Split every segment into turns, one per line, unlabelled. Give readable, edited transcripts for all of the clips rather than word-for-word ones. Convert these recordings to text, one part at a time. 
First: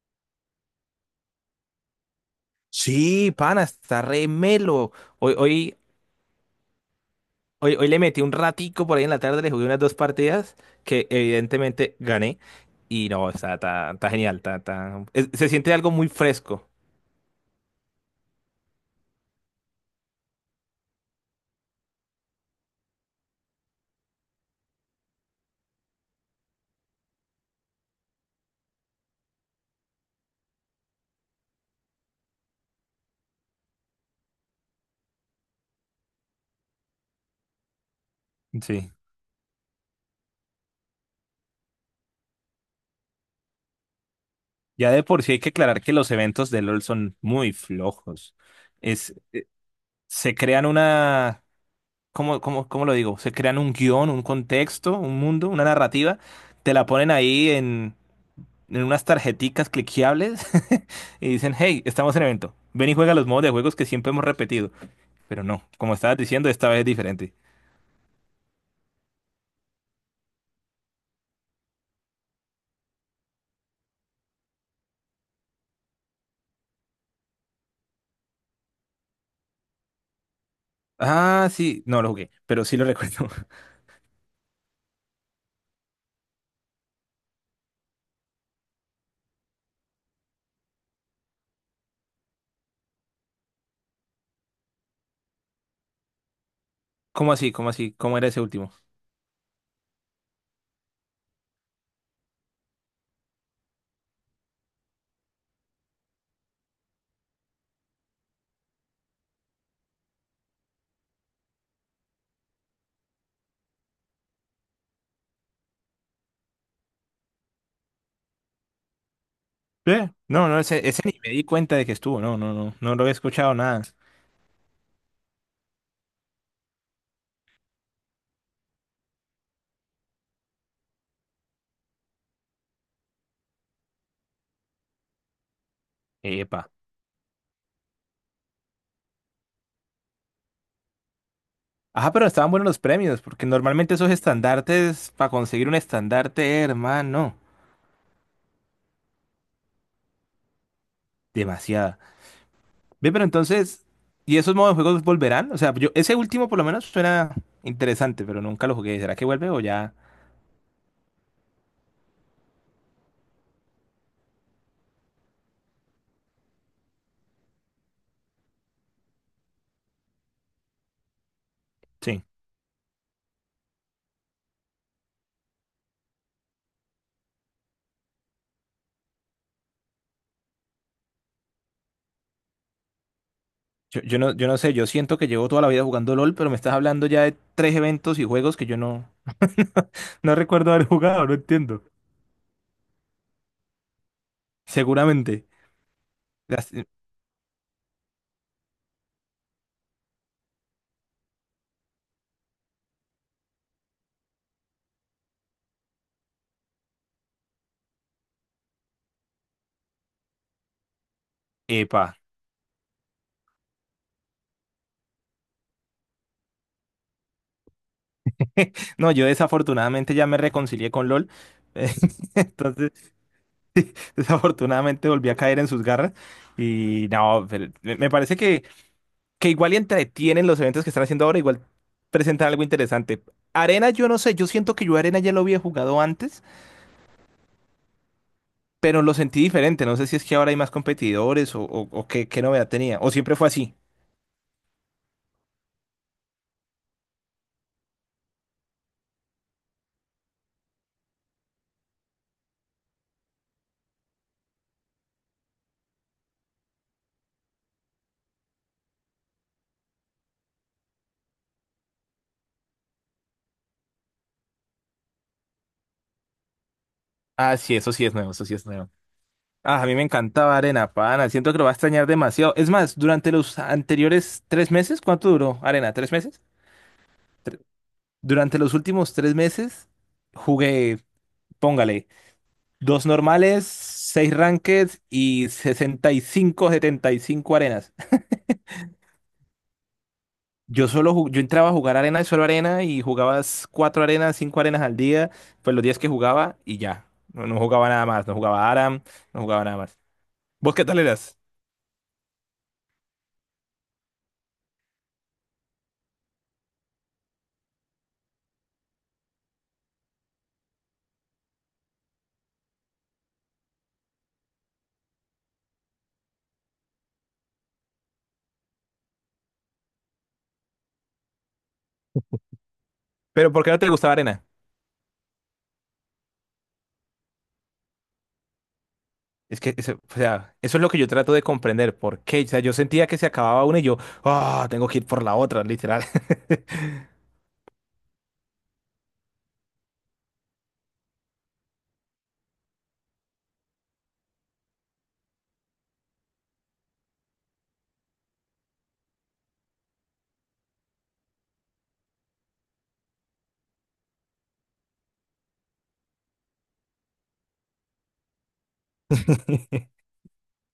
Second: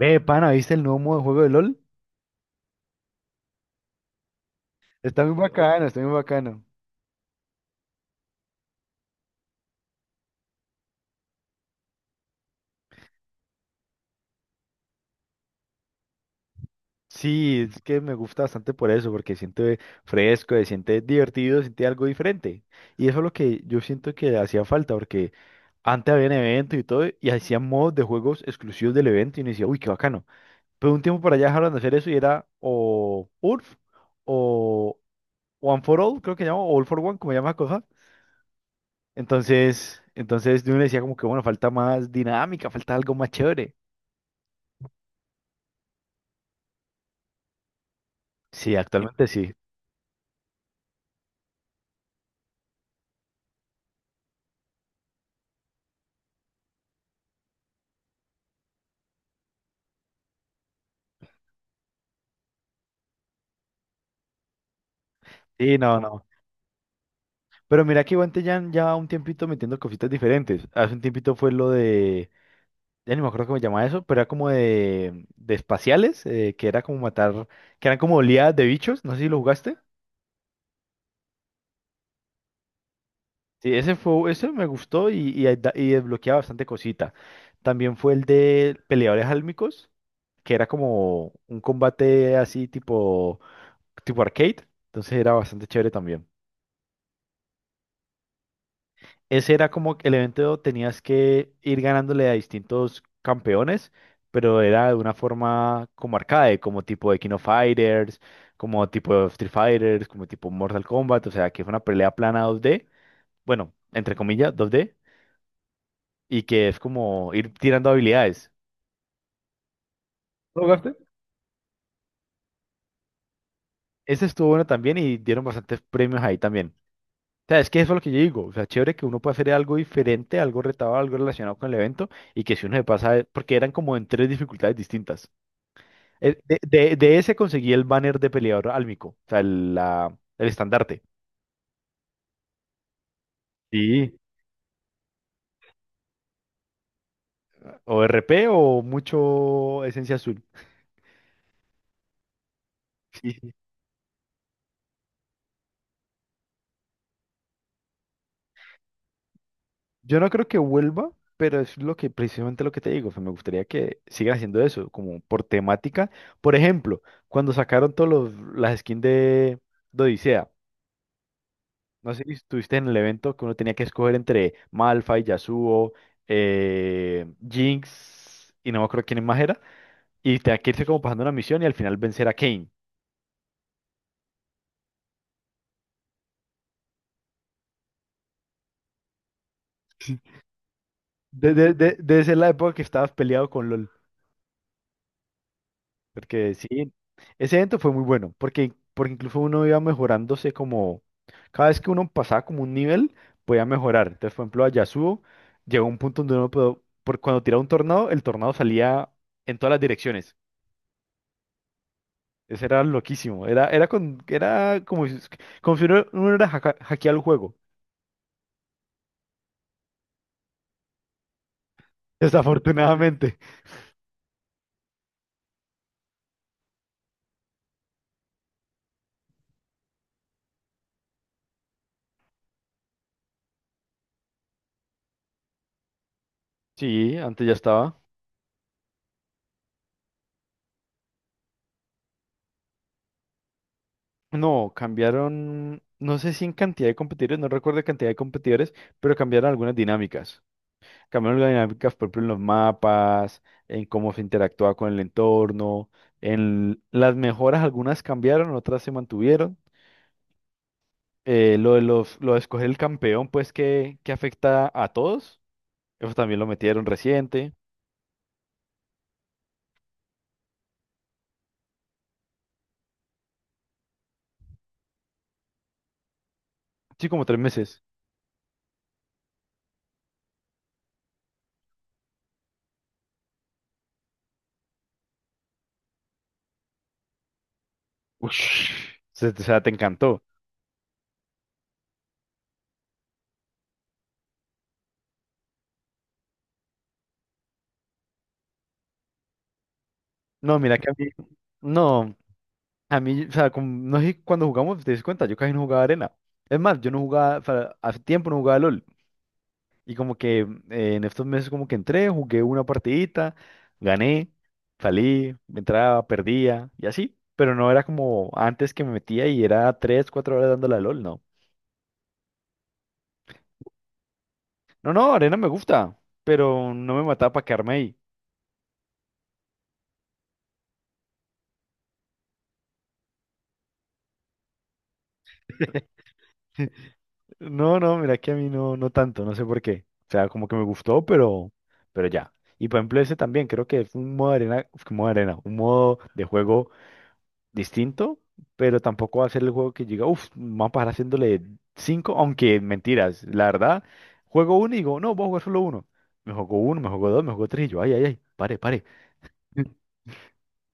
Ve, pana, ¿viste el nuevo modo de juego de LOL?
Sí, pana, está re melo.
Está muy
Hoy, hoy,
bacano, está muy bacano.
hoy le metí un ratico por ahí en la tarde, le jugué unas dos partidas que evidentemente gané. Y no, está genial, se siente algo muy fresco.
Sí, es que me gusta bastante por eso, porque siente fresco, se siente divertido, siente algo diferente. Y eso es lo que yo siento que hacía falta, porque antes habían eventos y todo, y hacían modos de juegos exclusivos del evento, y uno decía, uy, qué bacano. Pero un tiempo para allá dejaron de hacer eso y era o URF, o One for All, creo que llama, o All for One, como llama la cosa.
Sí,
Entonces uno decía como que, bueno, falta más dinámica, falta algo más chévere.
ya de por sí hay que aclarar que los eventos de LOL son muy flojos.
Sí,
Es,
actualmente sí.
se crean una, ¿cómo lo digo? Se crean un guión, un contexto, un mundo, una narrativa, te la ponen ahí en unas tarjeticas cliqueables y dicen, hey, estamos en evento, ven y juega los modos de juegos que siempre hemos repetido. Pero no,
Sí,
como
no,
estabas
no.
diciendo, esta vez es diferente.
Pero mira que Guantellán ya un tiempito metiendo cositas diferentes. Hace un tiempito fue lo de, ya ni me acuerdo cómo se llamaba eso, pero era como de espaciales, que era como matar, que eran como oleadas de bichos, no sé si lo jugaste.
Ah, sí, no lo jugué, pero sí lo recuerdo.
Sí, ese fue, ese me gustó y, ahí da- y desbloqueaba bastante cosita. También fue el de peleadores álmicos, que era como un combate así tipo, tipo arcade, entonces era bastante chévere también.
¿Cómo así? ¿Cómo así? ¿Cómo era ese último?
Ese era como que el evento tenías que ir ganándole a distintos campeones, pero era de una forma como arcade, como tipo de King of Fighters, como tipo de Street Fighters, como tipo Mortal Kombat, o sea, que fue una pelea plana dos d, bueno, entre comillas, dos d, y que es como ir tirando habilidades.
No, no,
¿Lo
ese,
jugaste?
ese ni me di cuenta de que estuvo, no, no, no, no lo he escuchado nada.
Ese estuvo bueno también y dieron bastantes premios ahí también. O sea, es que eso es lo que yo digo. O sea, chévere que uno puede hacer algo diferente, algo retado, algo relacionado con el evento y que si uno se pasa, porque eran como en tres dificultades distintas.
Epa.
De ese conseguí el banner de peleador álmico, o sea, el estandarte.
Ajá, pero estaban buenos los premios, porque normalmente esos
Sí.
estandartes, para conseguir un estandarte, hermano,
O r p o mucho esencia azul.
demasiada. Ve, pero
Sí, sí.
entonces, ¿y esos modos de juegos volverán? O sea, yo, ese último por lo menos suena interesante, pero nunca lo jugué. ¿Será que vuelve o ya?
Yo no creo que vuelva, pero es lo que precisamente lo que te digo. O sea, me gustaría que sigan haciendo eso, como por temática. Por ejemplo, cuando sacaron todas las skins de Odisea, no
Sí.
sé si estuviste en el evento que uno tenía que escoger entre Malphite, Yasuo, Jinx y no me acuerdo quién más era. Y tenía que irse como pasando una misión y al final vencer a Kane.
Yo no sé, yo siento que llevo toda la vida jugando LOL, pero me estás hablando ya de tres eventos y juegos que yo no, no recuerdo haber jugado, no entiendo.
Debe ser la época que estabas peleado con LOL.
Seguramente.
Porque
Las-
sí, ese evento fue muy bueno. Porque, porque incluso uno iba mejorándose como. Cada vez que uno pasaba como un nivel, podía mejorar. Entonces, por ejemplo, a Yasuo llegó un punto donde uno pudo. Por, cuando tiraba un tornado, el tornado salía en todas las direcciones.
Epa.
Eso era loquísimo. Era como si uno era hackeado el juego.
No, yo desafortunadamente ya me reconcilié con LOL. Entonces.
Desafortunadamente.
Desafortunadamente volví a caer en sus garras y no, pero me parece que igual y entretienen los eventos que están haciendo ahora, igual presentan algo interesante. Arena, yo no sé, yo siento que yo Arena ya lo había jugado antes,
Sí, antes ya estaba.
pero lo sentí diferente. No sé si es que ahora hay más competidores o qué novedad tenía, o siempre fue así.
No, cambiaron, no sé si en cantidad de competidores, no recuerdo la cantidad de competidores, pero cambiaron algunas dinámicas. Cambiaron las dinámicas, por ejemplo, en los mapas, en cómo se interactuaba con el entorno, en las mejoras, algunas cambiaron, otras se mantuvieron. Lo de escoger el campeón, pues que afecta a todos, eso también lo metieron reciente.
Ah, sí, eso sí es nuevo, eso sí es nuevo. Ah, a mí me encantaba Arena, pana, siento que lo va a extrañar demasiado. Es más, durante los anteriores 3 meses, ¿cuánto duró Arena? ¿3 meses?
Sí, como tres meses.
Durante los últimos 3 meses jugué... Póngale, dos normales, seis rankeds y 65 75 arenas.
Ush, se- o sea, te encantó.
Yo entraba a jugar arena y solo arena y jugabas cuatro arenas, cinco arenas al día, pues los días que jugaba y ya. No, no jugaba nada más, no jugaba Aram, no jugaba nada más.
No,
¿Vos
mira
qué
que a
tal
mí,
eras?
no. A mí, o sea, como- no sé, cuando jugamos, te das cuenta, yo casi no jugaba arena. Es más, yo no jugaba, o sea, hace tiempo no jugaba LOL. Y como que en estos meses como que entré, jugué una partidita, gané, salí, entraba, perdía y así. Pero no era como antes que me metía y era tres, cuatro horas dándole a LOL, no.
¿Pero por qué no te gustaba arena?
No, no, arena me gusta, pero no me mataba para quedarme ahí.
Es que, eso, o sea, eso es lo que yo trato de comprender. ¿Por qué? O sea, yo sentía que se acababa una y yo, ah, tengo que ir por la otra, literal.
No, no, mira que a mí no, no tanto, no sé por qué. O sea, como que me gustó, pero ya. Y por ejemplo, ese también creo que es un modo de arena, uf, modo de arena, un modo de juego distinto, pero tampoco va a ser el juego que llega, uff, vamos a pasar haciéndole cinco, aunque mentiras, la verdad, juego uno y digo, no, voy a jugar solo uno. Me jugó uno, me jugó dos, me jugó tres, y yo, ay, ay, ay, pare, pare.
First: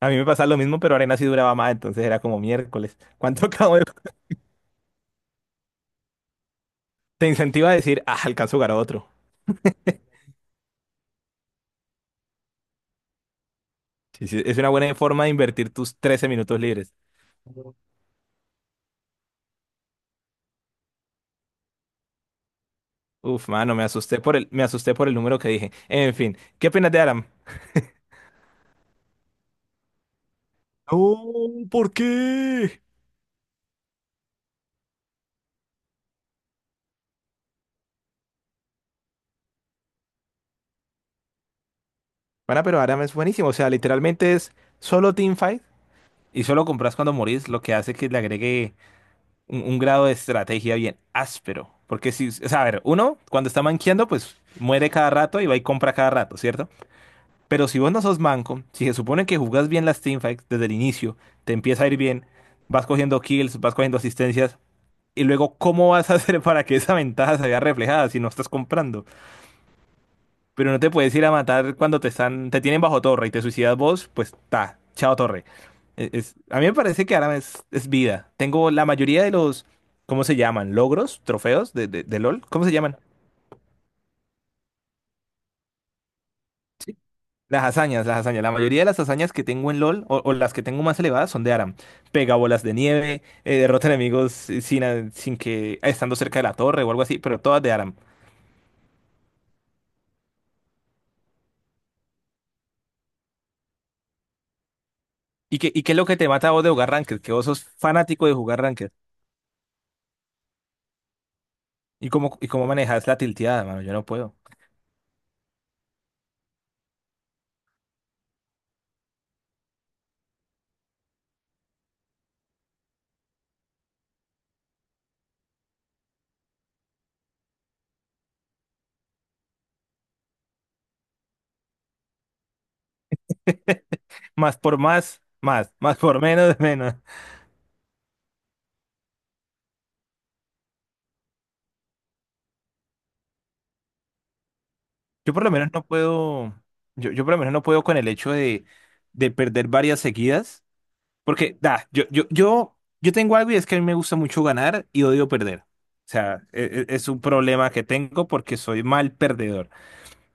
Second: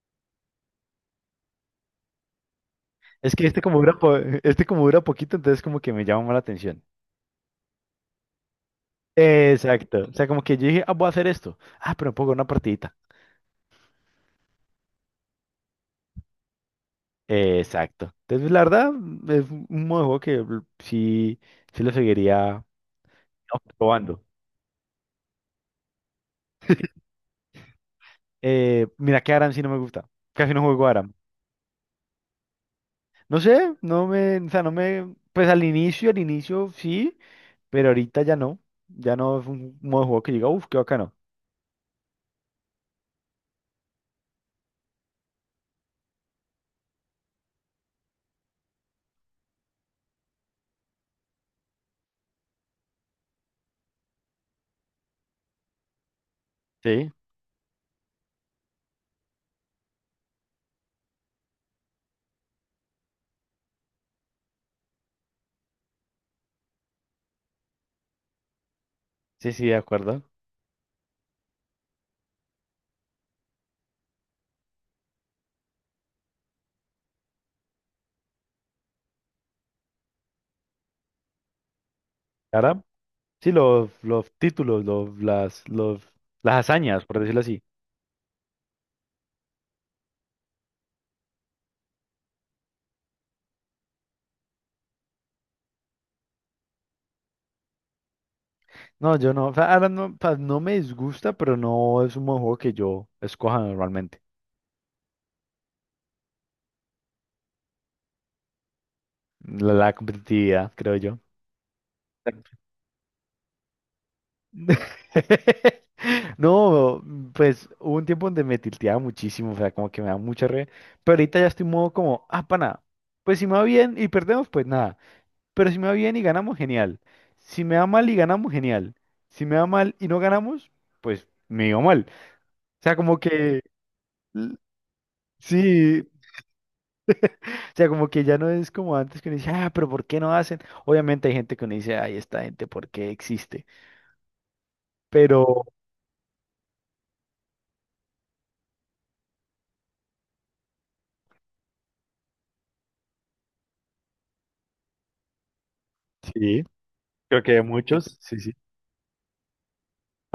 A mí me pasa lo mismo, pero arena sí duraba más, entonces era como miércoles.
Es que
¿Cuánto
este
acabo
como
de?
dura, po- este como dura poquito, entonces como que me llama más la atención.
Te incentiva a decir, ah, alcanzo a jugar a otro.
Exacto. O sea, como que yo dije, ah, voy a hacer esto. Ah, pero me puedo jugar una partidita.
Sí, sí, es una buena forma de invertir tus 13 minutos libres.
Exacto. Entonces, la verdad, es un modo de juego que l- sí, sí lo seguiría
Uf, mano, me
probando.
asusté por el número que dije. En fin, ¿qué opinas de Aram?
Mira que Aram sí no me gusta. Casi no juego Aram.
No, ¿por qué?
No sé, no me, o sea, no me, pues al inicio sí, pero ahorita ya no. Ya no es un modo de juego que diga, uff, qué bacano.
Bueno, pero Aram es buenísimo. O sea, literalmente es solo teamfight y solo compras cuando morís, lo que hace que le agregue un grado de estrategia bien áspero. Porque si, o sea, a ver, uno cuando está manqueando, pues muere cada rato y va y compra cada rato, ¿cierto?
Sí,
Pero si vos no sos manco, si se supone que jugás bien las teamfights desde el inicio, te empieza a ir bien, vas cogiendo kills, vas cogiendo asistencias, y luego, ¿cómo vas a hacer para que esa ventaja se vea reflejada si no estás comprando?
sí, sí, de acuerdo.
Pero no te puedes ir a matar cuando te tienen bajo torre y te suicidas vos, pues ta, chao torre. A mí me parece que ahora es, vida. Tengo la mayoría de los, ¿cómo se llaman? ¿Logros? ¿Trofeos de LOL? ¿Cómo se
Aram,
llaman?
sí, los títulos, los, las hazañas, por decirlo así.
Las hazañas, las hazañas. La mayoría de las hazañas que tengo en LOL o las que tengo más elevadas son de Aram. Pega bolas de nieve, derrota enemigos sin que estando cerca de la torre o algo así, pero todas de Aram.
No, yo no, o sea, Aram no, o sea, no me disgusta, pero no es un modo de juego que yo escoja normalmente.
¿Y qué es lo que te mata a vos de jugar Ranked? Que vos sos fanático de jugar Ranked.
La competitividad, creo yo.
¿Y cómo manejas la tilteada, mano? Yo no puedo.
No, pues hubo un tiempo donde me tilteaba muchísimo, o sea, como que me da mucha re, pero ahorita ya estoy en modo como, ah, pana, pues si me va bien y perdemos, pues nada, pero si me va bien y ganamos, genial, si me va mal y ganamos, genial, si me va mal y no ganamos, pues me iba mal, o sea, como que, l-
Más por más, más
sí,
por menos, menos.
o sea, como que ya no es como antes que uno dice, ah, pero ¿por qué no hacen? Obviamente hay gente que uno dice, ay, esta gente, ¿por qué existe?
Yo por lo
Pero,
menos no puedo, yo por lo menos no puedo con el hecho de perder varias seguidas. Porque, da, yo tengo algo y es que a mí me gusta mucho ganar y odio perder. O sea,
sí,
un
creo que hay
problema que
muchos,
tengo
sí, sí.
porque soy mal perdedor.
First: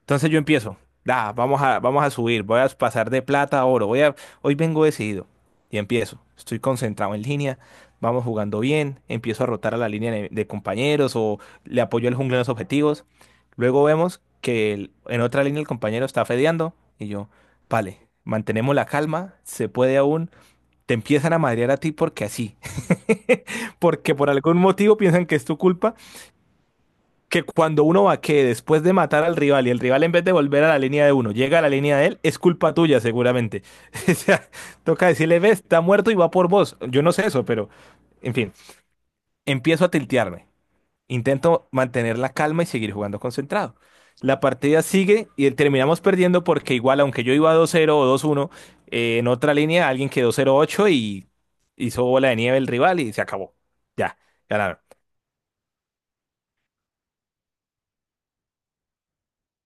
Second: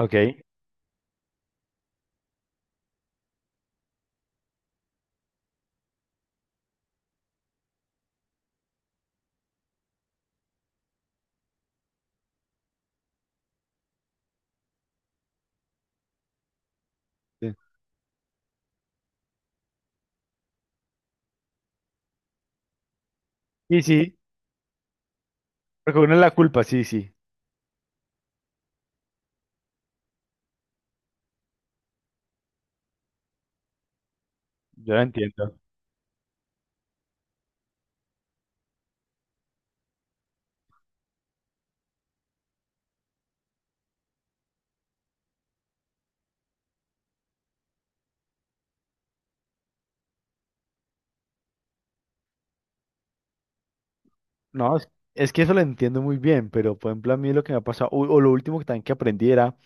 Entonces yo empiezo, da, vamos a subir, voy a pasar de plata a oro, hoy vengo decidido y empiezo. Estoy concentrado en línea, vamos jugando bien, empiezo a rotar a la línea de compañeros o le apoyo al jungla en los objetivos. Luego vemos que en otra línea el compañero está fedeando y yo,
Sí.
vale, mantenemos la calma, se puede aún. Te empiezan a madrear a ti porque así,
Y
porque
sí,
por algún motivo piensan que es tu culpa,
reconoce la culpa, sí, sí.
que cuando uno va que después de matar al rival y el rival en vez de volver a la línea de uno, llega a la línea de él, es culpa tuya seguramente. O sea,
Yo la
toca decirle,
entiendo.
ves, está muerto y va por vos. Yo no sé eso, pero, en fin, empiezo a tiltearme. Intento mantener la calma y seguir jugando concentrado. La partida sigue y terminamos perdiendo porque igual, aunque yo iba 2-0 o 2-1, en otra línea alguien quedó 0-8 y hizo bola de nieve el rival y se acabó. Ya,
No,
ganaron.
es que eso lo entiendo muy bien, pero por ejemplo, a mí lo que me ha pasado, o lo último que también que aprendí era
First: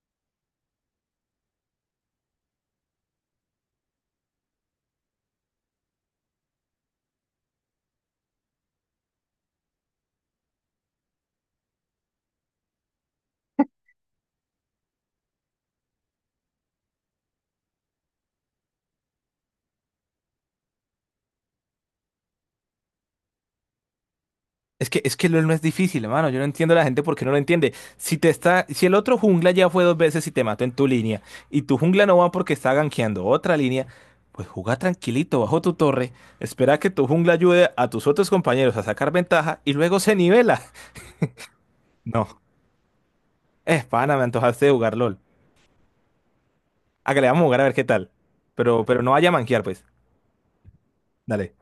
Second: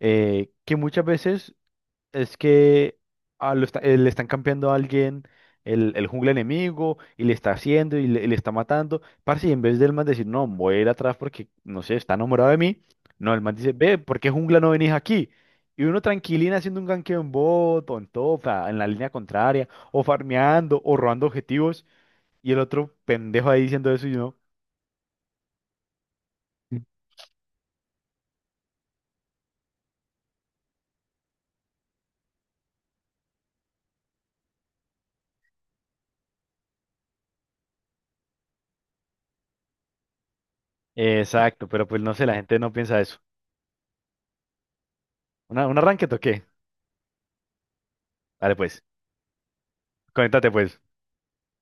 que muchas veces. Es que ah, lo está- le están campeando a alguien el jungla enemigo y le está haciendo y le está matando. Parce, y en vez del man decir, no, voy a ir atrás porque, no sé, está enamorado de mí. No, el man dice, ve, ¿por qué jungla no venís aquí? Y uno tranquilina haciendo un ganqueo en bot o en top, a- en la línea contraria, o farmeando, o robando objetivos. Y el otro pendejo ahí diciendo eso y yo,
Es que LOL no es difícil, hermano. Yo no entiendo a la gente porque no lo entiende. Si el otro jungla ya fue dos veces y te mató en tu línea, y tu jungla no va porque está gankeando otra línea, pues juega tranquilito bajo tu torre, espera que tu jungla ayude a tus otros compañeros a sacar ventaja y luego se nivela.
exacto, pero pues no sé, la
No.
gente no piensa eso.
Es pana, me antojaste de jugar LOL.
¿Una, un arranque toqué?
Ah, que le vamos a jugar a ver qué tal.
Dale pues,
Pero no vaya a manquear, pues.
conéctate pues.
Dale.